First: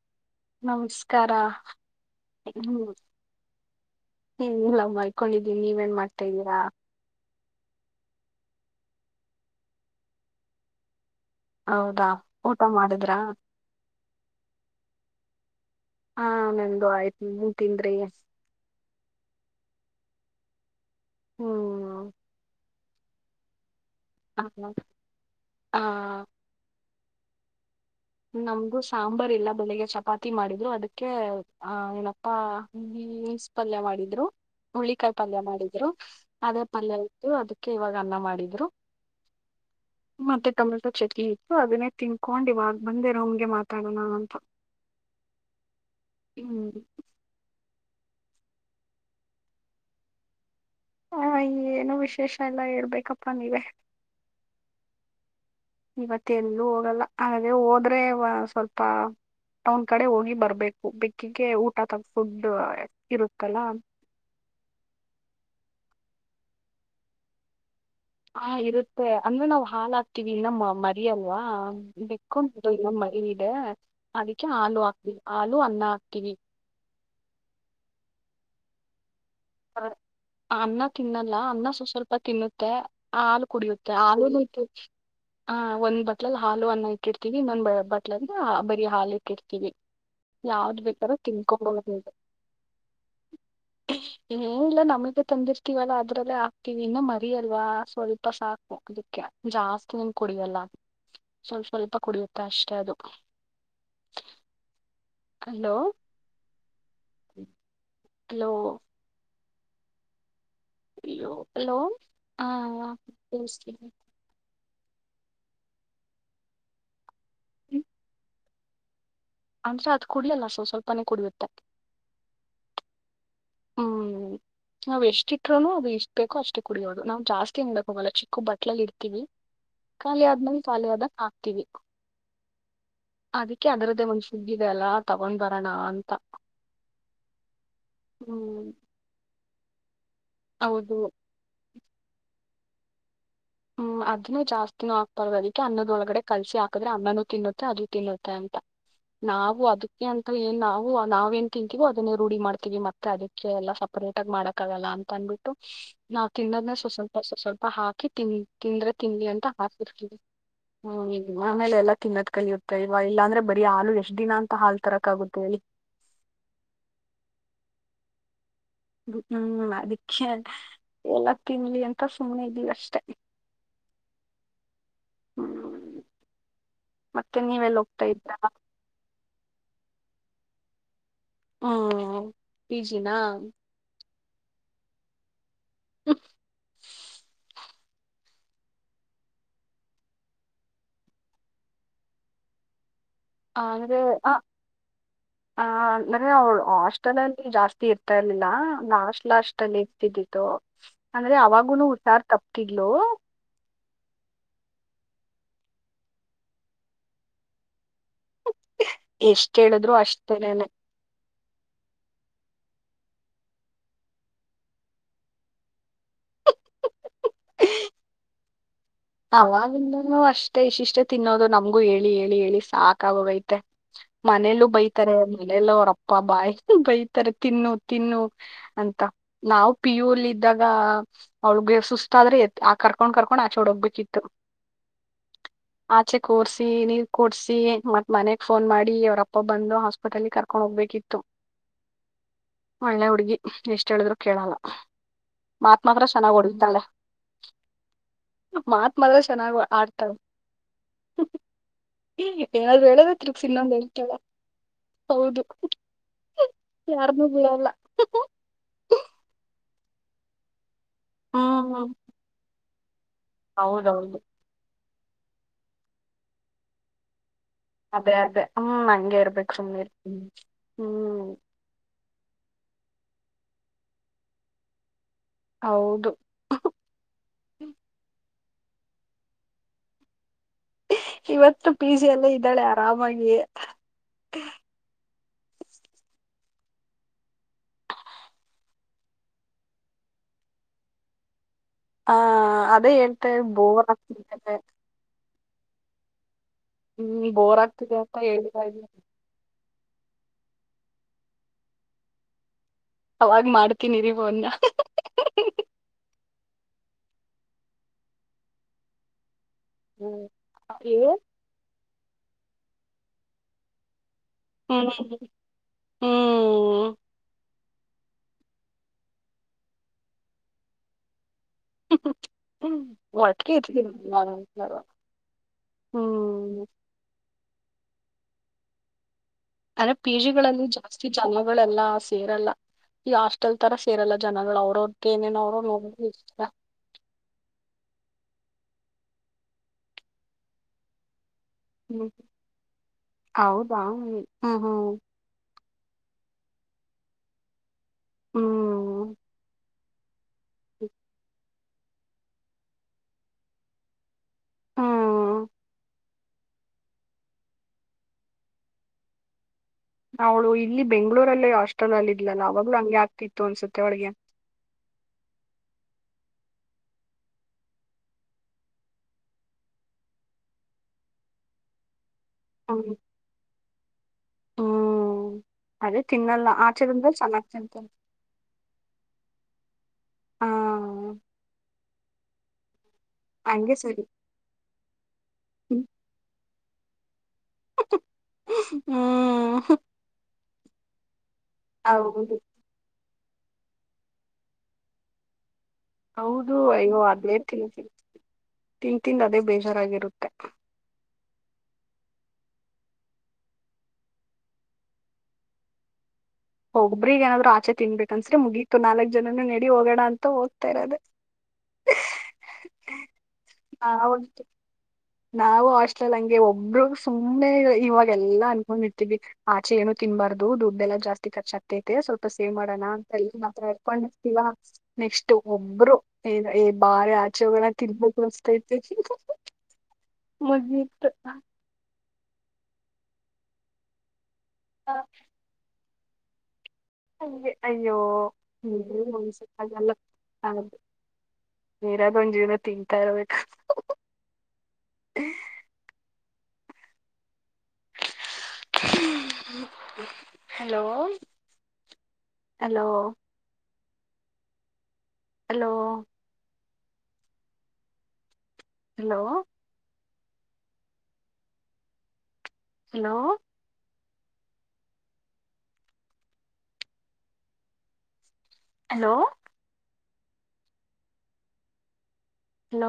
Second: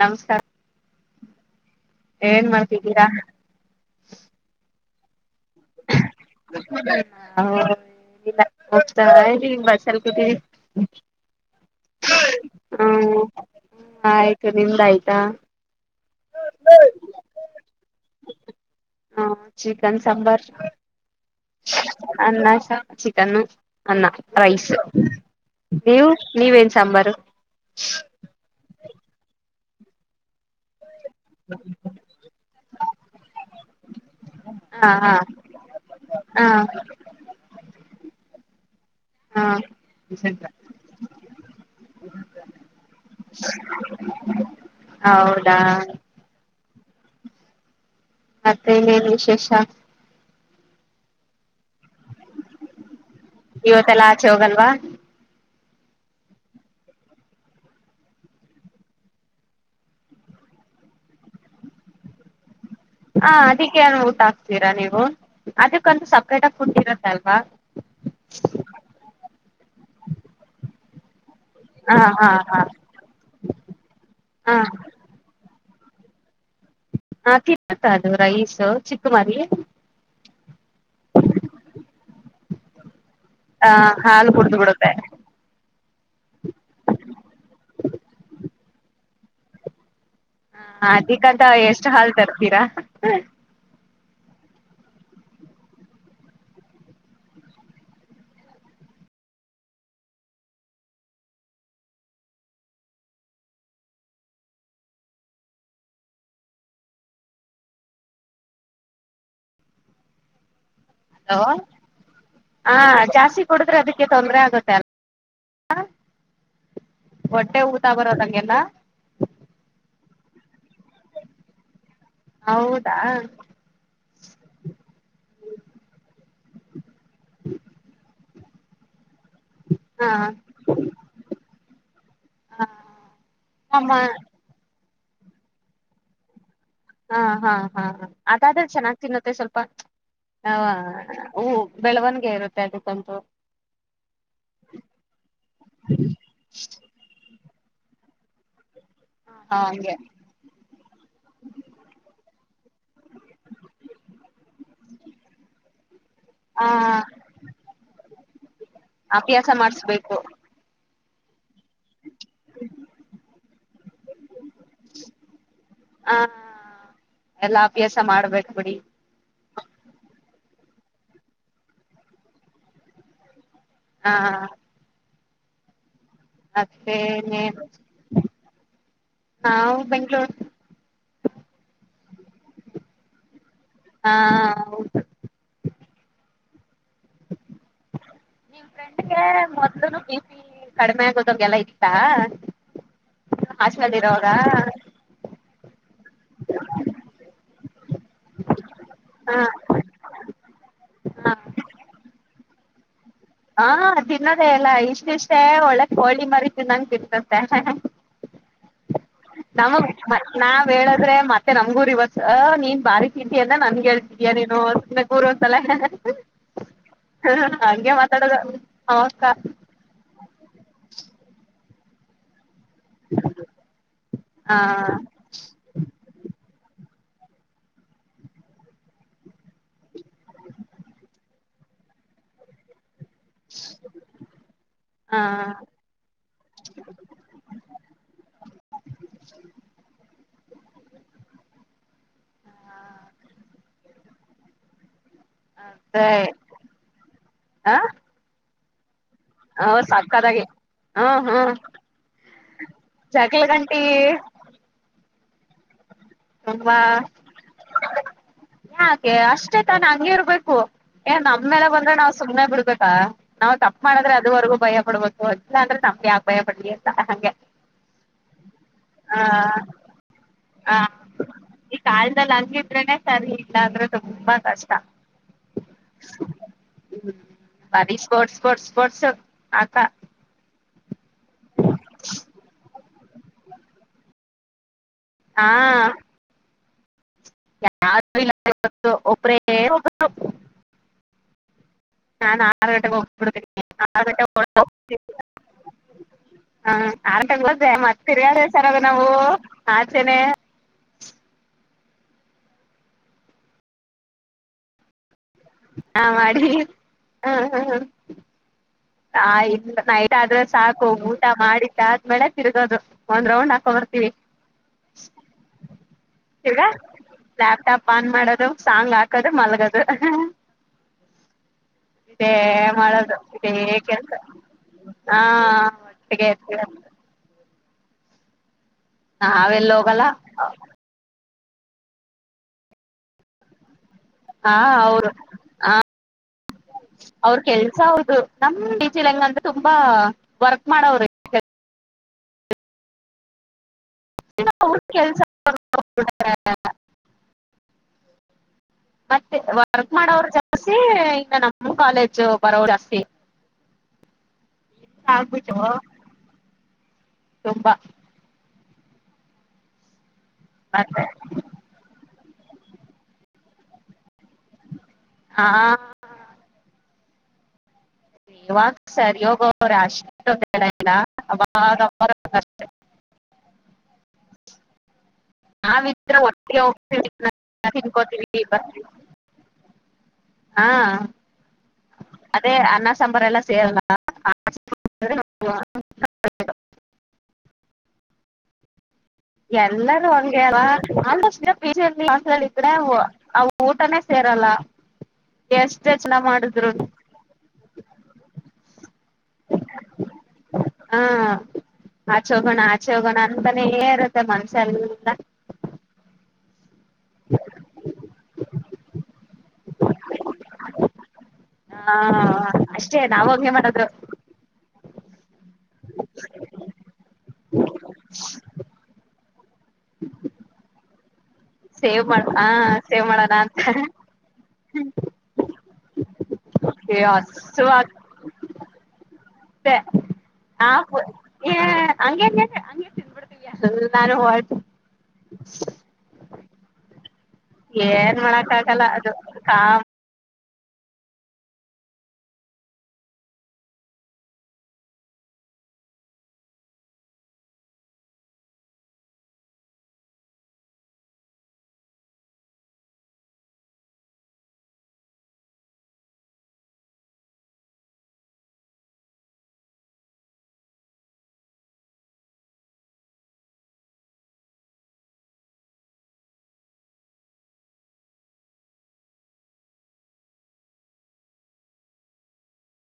ನಮಸ್ಕಾರ ನಮಸ್ಕಾರ ಏನ್ ಹ್ಮ್ ಮಾಡ್ತಿದ್ದೀರಾ ಇಲ್ಲ ಕಕೊಂಡಿದ್ದೀ ನೀವೇಏನ್ ಮಾಡ್ತಾ ಇದ್ದೀರಾ ಹಲ್ಲ ಹೋಗ್ತ ಬಸ್ಲ್ ಕ ಹೌದಾ ಊಟ ಮಾಡಿದ್ರಾ ಹಾ ಆಯ್ತು ನಿಮ್ದ ಆಯ್ತಾ ಹಾ ನಂದುು ಆಯ್ತು ನೀ ತಿಂದ್ರಿ ಹ್ಮ ಚಿಕನ್ ಸಾಂಬಾರ್ ಹ್ಮ್ ಅ ಚಿಕನ್ನು ಅನ್ನ ಆ ರೈಸ್ ಆ, ನೀವು ನೀವೇನ್ ಸಾಂಬಾರು ಹ ನಮ್ದು ಸಾಂಬಾರ್ ಇಲ್ಲ ಬೆಳಿಗ್ಗೆ ಚಪಾತಿ ಮಾಡಿದ್ರು ಅದಕ್ಕೆ ಅೆ ಆ ಏನಪ್ಪಾನ್ಸ್ ಪಲ್ಯ ಮಾಡಿದ್ರು ಹಾ ಹುಳಿಕಾಯಿ ಪಲ್ಯ ಹಾ ಮಾಡಿದ್ರು ಹಾ ಅದೇ ಪಲ್ಯ ಇ್ದು ಅದ ಇವಾಗ ಅನ್ನ ಮಾಡಿದ್ರು ಹಾ ಮತ್ತೆ ಟೊಮೆಟೊ ಚಟ್ಕಿ ಇತ್ತು ಅದೇ ತಿನ್ಕೊಂಡ ಇವಾಗ ಬಂದೆ ರೋಮ್ಗೆ ಮಾತಾಡೋಣಾನ ಅಂತ ಹೌದಾ ಹ್ಮ್ ಹ ಮತ್ತೆನೇನ್ ವಿಶೇಷ ಹ ಏನು ವಿಶೇಷ ಎಲ್ಲ ಹೇಳ್ಬೇಕಪ್ಪಾ ನೀವೇ ಇವತ್ತೆಲ್ಲ ಆಚೆ ಹೋಗಲ್ವಾ ಇವತ್ತ ಎಲ್ಲೂ ಹೋಗಲ್ಲ ಹಾಗೆ ಹೋದ್ರೆ ಸ್ವಲ್ಪ ಟೌನ್ ಕಡೆ ಹೋಗಿ ಬರ್ಬೇಕು ಬೆಕ್ಕಿಗೆ ಊಟ ತಗಫುಡ್ ಹಾ ಅದಕ್ಕ ಏನ್ ಊಟ ಆಾಕ್ತೀರಾ ನೀವು ಅದಕ್ಕಂತ ಸಪ್ರೇಟ್ ಆಗ ಫುಡ್ ಇರತ್ತಲ್ವಾ ಹಾ ಇರುತ್ತೆ ಅಂದ್ರೆ ನಾವ್ ಹಾಲ್ ಹಾಕ್ತೀವಿ ಇನ್ನ ಮರಿಯಲ್ಲ ಹಾ ಹಾ ಬೆಕ್ಕೊಂಡ ಇ ಹಾ ಮ ಇ ಅದಕ್ಕೆ ಹಲ ಹಾಕ್ತವಿ ಆ ದು ಅನ್ನ ಹಾಕ್ತೀವಿ ಹಾ ತಿನ್ನುತ್ತ ಅದು ರೈಸ್ ಚಿಕ್ಕ ಮರಿ ಹ [unintelligible] ಅನ್ನ ತಿನ್ನಲ್ಲ ಅನ್ನ ಸ್ ಸ್ವಲ್ಪ ತಿನ್ನುತ್ತೆ ಹಾಲು ಹ ಕುಡಿಯುತ್ತೆ ಹಾಲು ಕುಡ್ದು ಬಿಡುತ್ತೆ ಹ ಒಂದ್ ಬಟ್ಲಲ್ ಹಾ ಅನ್ನ ಇಟ್ಟಿರ್ತೀವಿ ಇನ್ನೊಂದ್ ಬಟ್ಲ ಅ ಬರಿೀ ಹಾಲು ಇ ಕೆಡ್ತೀನಿ [unintelligible] ಹ ಅದಕ್ಕಂತ ಎಷ್ಟ ಹಾಲ್ ತರ್ತೀರಾ ಏನಿಲ್ಲ ನಮಗೆ ತಂದಿರ್ತೀವಲ್ಲ ಅದ್ರಲ್ಲೇ ಆಗ್ತೀವಿ ಇನ್ನು ಮರಿ ಅಲ್ವಾ ಸ್ವಲ್ಪ ಸಾಕು ಇದಕ್ಕೆ ಜಾಸ್ತಿ ಏನು ಕುಡಿಯಲ್ಲ ಸ್ವಲ್ಪ ಸ್ವಲ್ಪ ಕುಡಿಯುತ್ತೆ ಅಷ್ಟೆ ಅದು ಹ [unintelligible] ಹಲೋ ಹಲೋ ಹಲೋ ಹಾ ಹ ಜಾಸ್ತಿ ಕುಡಿದ್ರೆ ಕೇಳಿಸ್ತಿದೆ ಅದಕ್ಕೆ ತೊಂದ್ರ ಆಗುತ್ತೆ ಅ ಹೊಟ್ಟೆ ಊತಾ ಬರೋದಂಗೆಲ್ಲ ಹಂಸ ಅದು ಕುಡಿಯಲ್ಲ ಸ್ವಲ್ಪ ಸ್ವಲ್ಪನೇ ಕುಡಿಯುತ್ತೆ ಹೌದ ಹ್ಮ್ ನಾವ್ ಎಷ್ಟ ಇಟ್ರುೂನು ಅದು ಇಷ್ಟು ಬೇಕೋ ಅಷ್ಟೇ ಕುಡಿಯೋದು ನಾವು ಜಾಸ್ತಿ ಹಾಕೋಕುವೆ ಆಗಲ್ಲ ಚಿಕ್ಕ ಬಟ್ಲು ಇಡ್ತೀವಿ ಇರ್ತೀವಿ ಹಾ ಖಾಲಿ ಆದ್ಮೇಲೆ ಖಾಲಿ ಆದಾಗ ಹಾಕ್ತಿವಿ ಹಾ ಅದಕ್ಕೆ ಅದ್ರದ್ದೇ ಒಂದಸ ಶಿಗ್ ಇದಿಯಲ್ಲ ತಗೊಂಡ್ ಬರೋಣ ಅಂತ ಹಾ ಹಾ ಹಾ ಹ ಅದಾದ್ರ ಹ್ಮ್ ಚೆನ್ನಾಗ್ ತಿನ್ನುತೆ ಸ್ವಲ್ಪ ಹ ಹೌದು ಹೂ ಬೆಳವಣಿಗೆ ಇರುತ್ತೆ ಅದಕ್ಕೊಂತೂ ಹ್ಮ್ ಅದನ್ನೂ ಜಾಸ್ತಿನೂ ಹಾಕಬಾರದು ಅದಿಕ್ಕೆ ಅನ್ನದೊಳಗಡೆ ಕಲ್ಸಿ ಹಾಕದ್ರೆ ಅನ್ನನನು ತಿನ್ನುತ್ತೆ ಅದು ತಿನ್ನುತ್ತಾ ಅಂತ ನಾವು ಹ ಹಂಗೆ ಅದಕ್ಕೆ ಅಂತ ಏನ್ ನಾವು ನಾವೇನ್ ತಿಂತೀವೋ ಅದನ್ನೇ ರೂಢಿ ಮಾಡ್ತಿವಿ ಮತ್ತೆ ಅದಕ್ಕೆ ಎಲ್ಲ ಸಪರೇಟ್ ಆಗಿ ಮಾಡಕ್ಕೆಆಗಲ್ಲಅಂತ ಅಂದ್ಬಿಟ್ಟು ನಾ ಆ ತಿನ್ನದ್ನ ಸ್ವಲ್ಪ ಸ್ವಲ್ಪ ಹಾಕಿ ತಿ ತಿಂದ್ರೆ ತಿನ್ಲಿ ಅಂತ ಅಭ್ಯಾಸ ಹಾಕಿರ್ತವಿ ಮಾಡಸ್ಬೇಕು ಹ್ಮ ಆಮೇಲೆ ಎಲ್ಲಾ ತಿನ್ನದ್ ಕಲಿಯುತ್ತೆ ಇವ ಇಲ್ಲಾಂದ್ರೆ ಬರೀ ಹಾಲು ಎಷ್ಟ್ ದಿನ ಅಂತ ಹಾಲ್ ತರಕ್ ಆಗುತ್ತೆ ಹೇಳಿ ಹ ಎಲ್ಲಾ ಅಭ್ಯಾಸ ಮಾಡ್ಬೇಕು ಬಿಡಿ ಹ್ಮ್ ಅದಕ್ಕೆ ಎಲ್ಲ ತಿನ್ಲಿ ಅಂತ ಸುಮ್ನೆ ಇದಿಲ್ಲ ಅಷ್ಟೆ ಹಾ ಹಾ ಹ್ಮ್ ಮತ್ತೆ ಅದೇನೆ ನೀವೆಲ್ಲಿ ಹೋಗ್ತಾ ಇದ್ರ ನಾವು ಬೆಂಗ್ಳೂರ್ ಹ್ಮ ಪಿಜಿನ ಹಾ ಹೌದು ಹ್ಮ [inaudible] ನಿಮ್ ಫ್ರೆಂಡ್ಗೆ ಮೊದ್ಲುನು ಬಿಪಿ ಕಡಿಮೆ ಆಗೋದು ಹಂಗೆಲ್ಲಾ ಇತ್ತಾ ಹಾಸ್ಟೆಲ್ ಅಂದ್ರೆ ಅಲ್ಲಿ ಇರುವಾಗ ಆ ಆ ಅಂದ್ರೆ ಅವಳ ಹಾಸ್ಟೆಲ್ ಅಲ್ಲಿ ಜಾಸ್ತಿ ಇರ್ತಾ ಇರ್ಲಿಲ್ಲ ಲಾಸ್ಟ್ ಹ ಲಾಸ್ಟ್ ಅಲ್ಲಿ ಇರ್ತಿದಿ ಹ ಅಂದ್ರೆ ಅವಾಗೂನು ಹುಷಾರ್ ತಪ್ತಿದ್ಲು ಹಾ ತಿನ್ನದೇ ಇಲ್ಲ ಇಷ್ಟನಿಷ್ಟೇ ಒಳ್ಳೆ ಕೋಳಿ ಮರಿ ತಿನ್ನಂಗ ತಿನ್ನುತೆ [unintelligible] ಹೇಳಿದ್ರು ನಮಗ್ ಅಷ್ಟೇನೆ ನಾವ್ ಹೇಳದ್ರೆ ಮತ್ ಮತ್ತೆ ನಮ್ಗೂ ರೆವೆರ್ಸ್ ಅ ನೀನ್ ಬಾರಿ ತಿನ್ನೋದು ನನ್ಗೆ ಹೇಳ್ತಿಯ ನೀನು ಅಂತ ಹೇಳ್ತಾಳೆ ಹ ಹಾಗೆ ಮಾತಾಡೋದು ಅವಕ್ಕ ಅವವಾಗಿಂದ ಅಷ್ಟೇ ಇಸ್ಟ್ ಇಷ್ಟೇ ತಿನ್ನೋದು ನಮ್ಗೂ ಹೇಳಿ ಹೇಳಿ ಹೇಳಿ ಸಾಕಾಗೋಗೈತೆ ಹ ಮನೆಯಲ್ಲೂ ಬೈತಾರೆ ಮನೇಲ್ಲ ಅವ್ರಪ್ಪ ಬಾಯಿ ಬೈ ತಾರೇ ತಿನ್ನು ತಿನ್ನು ಅಂತ ನಾವು ಪಿ ಯು ಅಲ್ಲಿ ಇದ್ದಾಗ ಅವಳಗೆ ಸುಸ್ತ್ ಆದ್ರೆ ಆ ಕರ್ಕೊಂಡ್ ಕರ್ಕೊಂಡ್ ಆ ಆಚೆ ಹೋಗ್ಬೇಕಿತ್ತು ಹ ಆಚೆ ಕೂರ್ಸಿ ನೀರ್ ಕೂಡ್ಸಿ ಮತ್ತ್ ಮನೆಗ್ ಫೋನ್ ಮಾಡಿ ಅವ್ರಪ್ಪ ಬಂದು ಹಾಸ್ಪಿಟಲ್ ಲ್ಲಿ ಕರ್ಕೊಂಡ್ ಹೋಗ್ಬೇಕಿತ್ತು ಒಳ್ಳೆ ಹುಡ್ಗಿ ಎಷ್ಟ ಹೇಳಿದ್ರು ಕೇಳಲ್ಲ ಮಾತು ಮಾತ್ರ ಮತ್ತೆ ಚೆನ್ನಾಗ್ ಹೊಡಿತಾಳೆ ಹ ಮಾತು ಮಾತು ಮಾತ್ರ ಚೆನ್ನಾಗಿ ಹ ಆಡ್ತಳೆ ಸಕ್ಕತ್ತಾಗಿ ಹ್ಮ್ ಹ್ಮ್ ಹ್ಮ ಏನಾದ್ರು ಹೇಳಿದ್ರೆ ಜಗಳ ತಿರುಗಿಸಿ ಇನ್ನೊಂದು ಗಂಟಿ ಹೇಳ್ತಾಳೆ ಹೌದು ಯಾರನ್ನೂ ಬಿಡಲ್ಲ ಯಾಕೆ ಅಷ್ಟೇ ಹಂಗೆ ಇರ್ಬೇಕು ಏ ನಮ್ಮಲೆ ಹ್ಮ್ ಬಂದ್ರೆ ನಾವ್ ಸುಮ್ನೆ ಬಿಡ್ಬೇಕಾ ನಾವ್ ತಪ್ಪು ಮಾಡಿದ್ರೆ ಹೌದೌದು ಅದುವರೆಗೂ ಭಯ ಪಡ್ಬೇಕು ಅದಲ್ಲ ಅಂದ್ರೆ ತಮಗೆ ಯಾಕ ಭಯ ಪಡ್ಲಿ ಅಂತ ಹಂಗೆ ಅದೇ ಅದೇ ಹ್ಮ್ ಹಂಗಗೆ ಆ ಇರ್ಬೇಕು ಸುಮ್ನೆ ಹ್ಮ್ ಹ್ಮ್ ಹಂಗಿದ್ರೆನೆ ಸರಿ ಇಲ್ಲ ಅಂದ್ರೆ ತುಂಬಾ ಕಷ್ಟ ಹೌದು ಬರಿ ಸ್ಪೋಟ್ ಸ್ಪೋರ್ಟ್ಸ್ ಸ್ಪೋರ್ಟ್ಸ್ ಆಟ ಇವತ್ತು ಪಿ ಜಿ ಎಲ್ಲ ಇದ್ದಾಳೆ ಆರಾಮಾಗಿ ಹಾ ಯ ಯ ಇ ಒಬರೇ ಆ ನಾನನ್ ಆರು ಅದೇ ಗಂಟೆಗೆ ಹೇಳ್ತಾ ಹೋಗ್ಡ್ತನಿ ಬೋರ್ ಆರು ಆಗ್ತಿದೆ ಗಂಟೆಗೆ ಹಾ ಹ್ಮ್ ಆರಟ ಬೋರ್ ಗೋದೆ ಆಗ್ತಿದೆ ಮತ್ತ ಅಂತ ತಿರ್ಗಾದ ಹೇಳಿದ ಸರಾಗ ನಾವು ಆಚೆನೆ ಅವಾಗ್ ಮಾಡ್ತೀನಿರಿವ ಅನ್ನ ಹಾ ಹಾ ಹ ಆಯ್ತ ನೈಟ್ ಹ್ಮ್ ಆದ್ರೆ ಸಾಕು ಅಯ್ಯೋ ಊಟ ಮಾಡಟ್ಟ ಆದ್ಮೇಲೆ ತಿರ್ಗೋದು ಒಂದ್ ರೌಂಡ್ ಹಾಕೊ ಬರ್ತೀವಿ ಹ್ಮ ಹ್ಮ ತಿರ್ಗಾ ಲ್ಯಾಪ್ಟಾಪ್ ಆನ್ ಮಾಡದು ಸಾಂಗ್ ಹಾಕದು ಮಲ್ಗದು ಮತ್ತೇ ಹ್ಮ್ ಮಾಡದು ಒಟ್ಟಿಗೆ ಹ ಇರ್ತೀನಿ ಕೆಲ್ಸ ನಾವೆಲ್ಲರೂ ಹಾ ಹ್ಮ್ ಒಟ್ಟಿಗೆತ ನಾವೆಲ್ಲ ಅಂದೆ ಹೋಗಲ್ಲ ಪಿ ಜಿ ಗಳಲ್ಲಿ ಜಾಸ್ತಿ ಜನ್ಮಗಳೆಲ್ಲ ಸೇರಲ್ಲ ಈಗ ಹಾಸ್ಟೆಲ್ ತರ ಕೇರಳ ಹಾ ಜನಗಳು ಅವ್ರ ಅವರು ಅವ್ರಿಗೆ ಏನೇನು ಅವ್ರ ಹ ನೋ ಇಷ್ಟ ಅವ್ರ ಕೆಲ್ಸ ಹೌದು ನಮ್ ಟೀಚಿಲ್ ಹೆಂಗಂದ್ರೆ ತುಂಬಾ ವರ್ಕ್ ಮಾಡೋ್ರರು ಹ್ಮ್ ಹೌದಾ ಹ್ಮ್ ಅವ್ರ ಹ್ಮ್ ಕೆಲ್ಸ ಹ್ಮ್ ಮತ್ತೆ ವಕ್ ಮಾಡ ಹಸಿ ಇಗ ನಮ್ಮ ಕಾಲೇಜ್ ಬರೋರು ಹಸತಿ ಹ್ಮ್ ಆಗ್ಬಿಟ್ಟ ತುಂಬಾ ಅವಾಳು ಇಲ್ಲಿ ಮತ್ತೆ ಬೆಂಗ್ಗಳೂರಲ್ಲಿ ಹಾಸ್ಟೆಲ್ ಅಲ್ಲಿ ಇದ್ಲಲ್ಲ ಅವಾಗ್ಲುೂ ಹಂಗೆ ಆಗ್ತಿತ್ತು ಅನ್ಸುತ್ತೆ ಅವಳಿಗೆ ಹಾ ಇವಾಗ ಸರಿ ಹೋಗವ್ರೆ ಅಷ್ಟ ಇಲ್ಲ ಹಮ್ ಹ್ಮ ನಾವ ಒಟ್ಟೋಗ ಚೆನ್ನಾಗ್ ತಿಂತಾಳೆ. ತಿನ್ಕತವಿವಿ ಹಾ ಅದೇ ಅನ್ನ ಸಂಂಬರ ಎಲ್ಲ ಹಂಗೆ ಸೇರಲ್ಲ ಸರಿ ಹ್ಮ್ ಎಲ್ಲರೂ ಹಗೆ ಅಲ್ಲ ಹೌದು ಆಟ್ ಅವ ಊಟನೇ ಸೇರಲ್ಲ ಎಷ್ಟೇ ಚೆನ್ನ ಹೌದು ಮಾಡಿದ್ರು ಅಯ್ಯೋ ಅದಲೇ ಕೆ ತಿನ್ಂತಿಂದ್ ಅದೇ ಬೇಜಾರಾಗಿರುತ್ತೆ ಹಾ ಆಚೆ ಹೋಗೋಣ ಆಚೆ ಹೋಗೋಣ ಅಂತಾನೇ ಇರುತ್ತೆ ಮನ್ಸ್ಯ ಎಲ್ಲಲ್ಲ ಹ ಹೋಗಬ್ರಿಗ್ ಏನಾದ್ರು ಆಚೆ ತಿನ್ಬೇಕು ಅನ್ಸ್ರರಿ ಮುಗೀತು ನಾಲ್ಕಕ್ ಜನನುೂ ನೆಡಿ ಹೋಗೋಣ ಅಂತ ಹೋಗ್ತಾ ಇರೋದೆ ಹಾ ಅಷ್ಟೇ ನಾವೇ ಮಾಡದ್ರು ನಾವು ಆಸ್ಟ್ಲಲ್ ಹಂಗೆ ಒಬ್ಬರು ಸುಮ್ಮ್ನೆ ಇವಾಗ ಎಲ್ಲಾ ಅನ್ಕೊಂಡ್ ಇಟ್ಟೀವಿ ಆಚೆ ಏನು ತಿನ್ಬಾರು ದುಡ್್ದ ಎಲ್ಲ ಜಾಸ್ತಿ ರ್ತ್ತೈತೆ ಮಾಡ ಸ್ವಲ್ಪ ಹಾ ಸೇವ್ ಮಾಡೋಣ ಸೇವ್ ಅಂತ ಮಾಡೋಣ ಮಾತ್ರ ಇರ್ಕೊಂಡರ್ತೀವ ನೆಕ್ಸ್ಟ್ ಒಬ್ರು ಏ ಅಯ್ಯೋ ಬಾರೆಾರಿ ಆಚೆ ಹೋಗಣ ತಿನ್ಬೇಕುಳಿಸತೈತೆ ಹ ಹಂಗ ಹಂಗಗೆ ತಿಬಿಡ್ತ ನಾನು ಹ ಅ ಏನ್ ಮಾಡಕ್ ಆಗಲ್ಲ ಅದು ಕಾಮ ಅಯ್ಯೋಸಲ್ಲ ಹೌ ನೀರ ಬಂಜವನ ತಿನ್ಂತಾ ಇರಬೇಕು ಹ ಅ hello hello hello hello hello hello ನ